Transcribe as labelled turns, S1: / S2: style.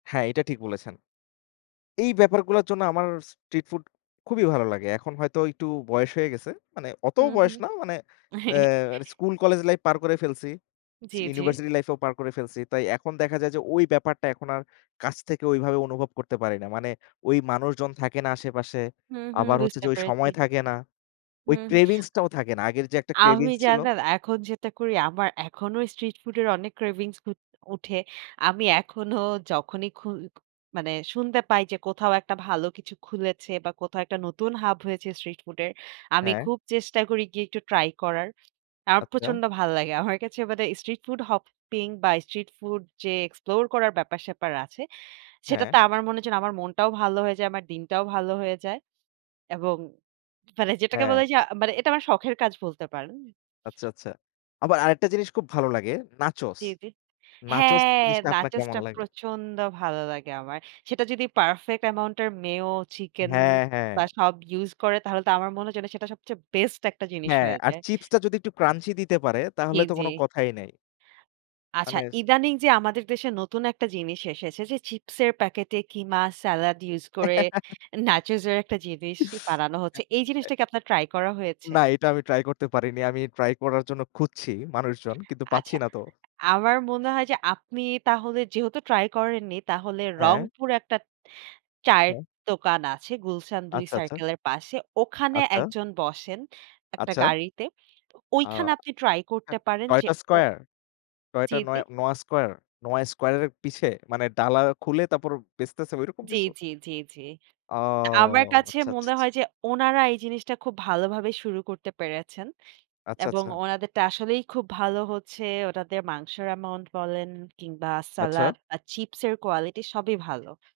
S1: হ্যাঁ, এটা ঠিক বলেছেন। এই ব্যাপারগুলার জন্য আমার স্ট্রিট ফুড খুবই ভালো লাগে। এখন হয়তো একটু বয়স হয়ে গেছে। মানে অতোও
S2: হুম,
S1: বয়স
S2: হুম।
S1: না। মানে এ স্কুল, কলেজ লাইফ পার করে ফেলছি,
S2: জি,
S1: চি
S2: জি।
S1: ইউনিভারসিটি লাইফ ও পার করে ফেলছি। তাই এখন দেখা যায় যে, ওই ব্যাপারটা এখন আর কাছ থেকে ওইভাবে অনুভব করতে পারি না। মানে ওই মানুষজন থাকে না আশেপাশে।
S2: হুম, হুম।
S1: আবার হচ্ছে
S2: বুঝতে
S1: যে, ওই
S2: পেরেছি।
S1: সময় থাকে না। ওই
S2: হুম, হুম।
S1: cravings টাও থাকে না। আগের যে একটা
S2: আমি
S1: cravings ছিল।
S2: জানেন এখন যেটা করি, আমার এখনও স্ট্রিট ফুড এর অনেক cravings উ উঠে। আমি এখনও যখনই খুই মানে শুনতে পাই যে কোথাও একটা ভালো কিছু খুলেছে বা কোথাও একটা নতুন হাব হয়েছে স্ট্রিট ফুড এর, আমি
S1: হ্যাঁ।
S2: খুব চেষ্টা করি গিয়ে একটু ট্রাই করার। আমার
S1: আচ্ছা।
S2: প্রচণ্ড ভাল্লাগে। আমার কাছে মানে স্ট্রিট ফুড হপিং বা স্ট্রিট ফুড যে এক্সপ্লোর করার ব্যাপার-স্যাপার আছে,
S1: হ্যাঁ।
S2: সেটাতে আমার মনে হয় যেন আমার মনটাও ভালো হয়ে যায়, আমার দিনটাও ভালো হয়ে যায় এবং মানে যেটাকে
S1: হ্যাঁ।
S2: বলে যে মানে এটা আমার শখের কাজ বলতে পারেন।
S1: আচ্ছা, আচ্ছা। আবার আরেকটা জিনিস খুব ভালো লাগে নাচোস,
S2: জি, জি।
S1: নাচোস
S2: হ্যাঁ,
S1: জিনিসটা আপনার
S2: নাচোস
S1: কেমন
S2: টা
S1: লাগে?
S2: প্রচণ্ড ভালো লাগে আমার। সেটা যদি পারফেক্ট আমাউন্ট এর মেয়ো, চিকেন
S1: হ্যাঁ, হ্যাঁ।
S2: বা সব ইউজ করে তাহলে তো আমার মনে হয় যেন সেটা সবচেয়ে বেস্ট একটা জিনিস
S1: হ্যাঁ,
S2: হয়ে
S1: আর
S2: যায়।
S1: চিপ্সটা যদি একটু Crunchy দিতে পারে তাহলে
S2: ই
S1: তো কোনো
S2: জি।
S1: কথাই নেই।
S2: আচ্ছা,
S1: অনেস্ট।
S2: ইদানিং যে আমাদের দেশে নতুন একটা জিনিস এসেছে যে চিপ্স প্যাকেটে কিমা, সালাদ ইউজ করে নাচোজ এর একটা জিনিস বানানো হচ্ছে। এই
S1: এ এ
S2: জিনিসটা কি আপনার ট্রাই করা হয়েছে?
S1: না, এটা আমি ট্রাই করতে পারি নি। আমি ট্রাই করার জন্য খুঁজছি মানুষজন কিন্তু পাচ্ছি
S2: আচ্ছা,
S1: না তো।
S2: আমার মনে হয় যে আপনি তাহলে যেহেতু ট্রাই করেননি তাহলে
S1: হ্যাঁ।
S2: রংপুরে একটা চায়ের
S1: হ্যাঁ।
S2: দোকান আছে গুলশান ২
S1: আচ্ছা, আচ্ছা।
S2: সার্কেলের পাশে, ওখানে
S1: আচ্ছা।
S2: একজন বসেন একটা
S1: আচ্ছা।
S2: গাড়িতে।
S1: অ
S2: ওইখানে আপনি ট্রাই করতে
S1: টট
S2: পারেন যে
S1: টয়টা
S2: ও
S1: স্কয়ার? টয়টা
S2: জি, জি।
S1: নয় নোয়া স্কয়ার? নোয়া স্কয়ার এর পিছে? মানে ডালা খুলে তারপর বেচতেছে ওইরকম
S2: জি,
S1: কিছু?
S2: জি, জি, জি।
S1: ও!
S2: তো আমার কাছে
S1: আচ্ছা, আচ্ছা, ছা
S2: মনে
S1: ছা
S2: হয় যে ওনারা এই জিনিসটা খুব ভালোভাবেই শুরু করতে পেরেছেন
S1: আচ্ছা,
S2: এবং
S1: আচ্ছা।
S2: ওনাদেরটা আসলেই খুব ভালো হচ্ছে। ওনাদের মাংসের অ্যামাউন্ট বলেন কিংবা
S1: আচ্ছা।
S2: সালাদ বা চিপ্স এর quality সবই ভালো।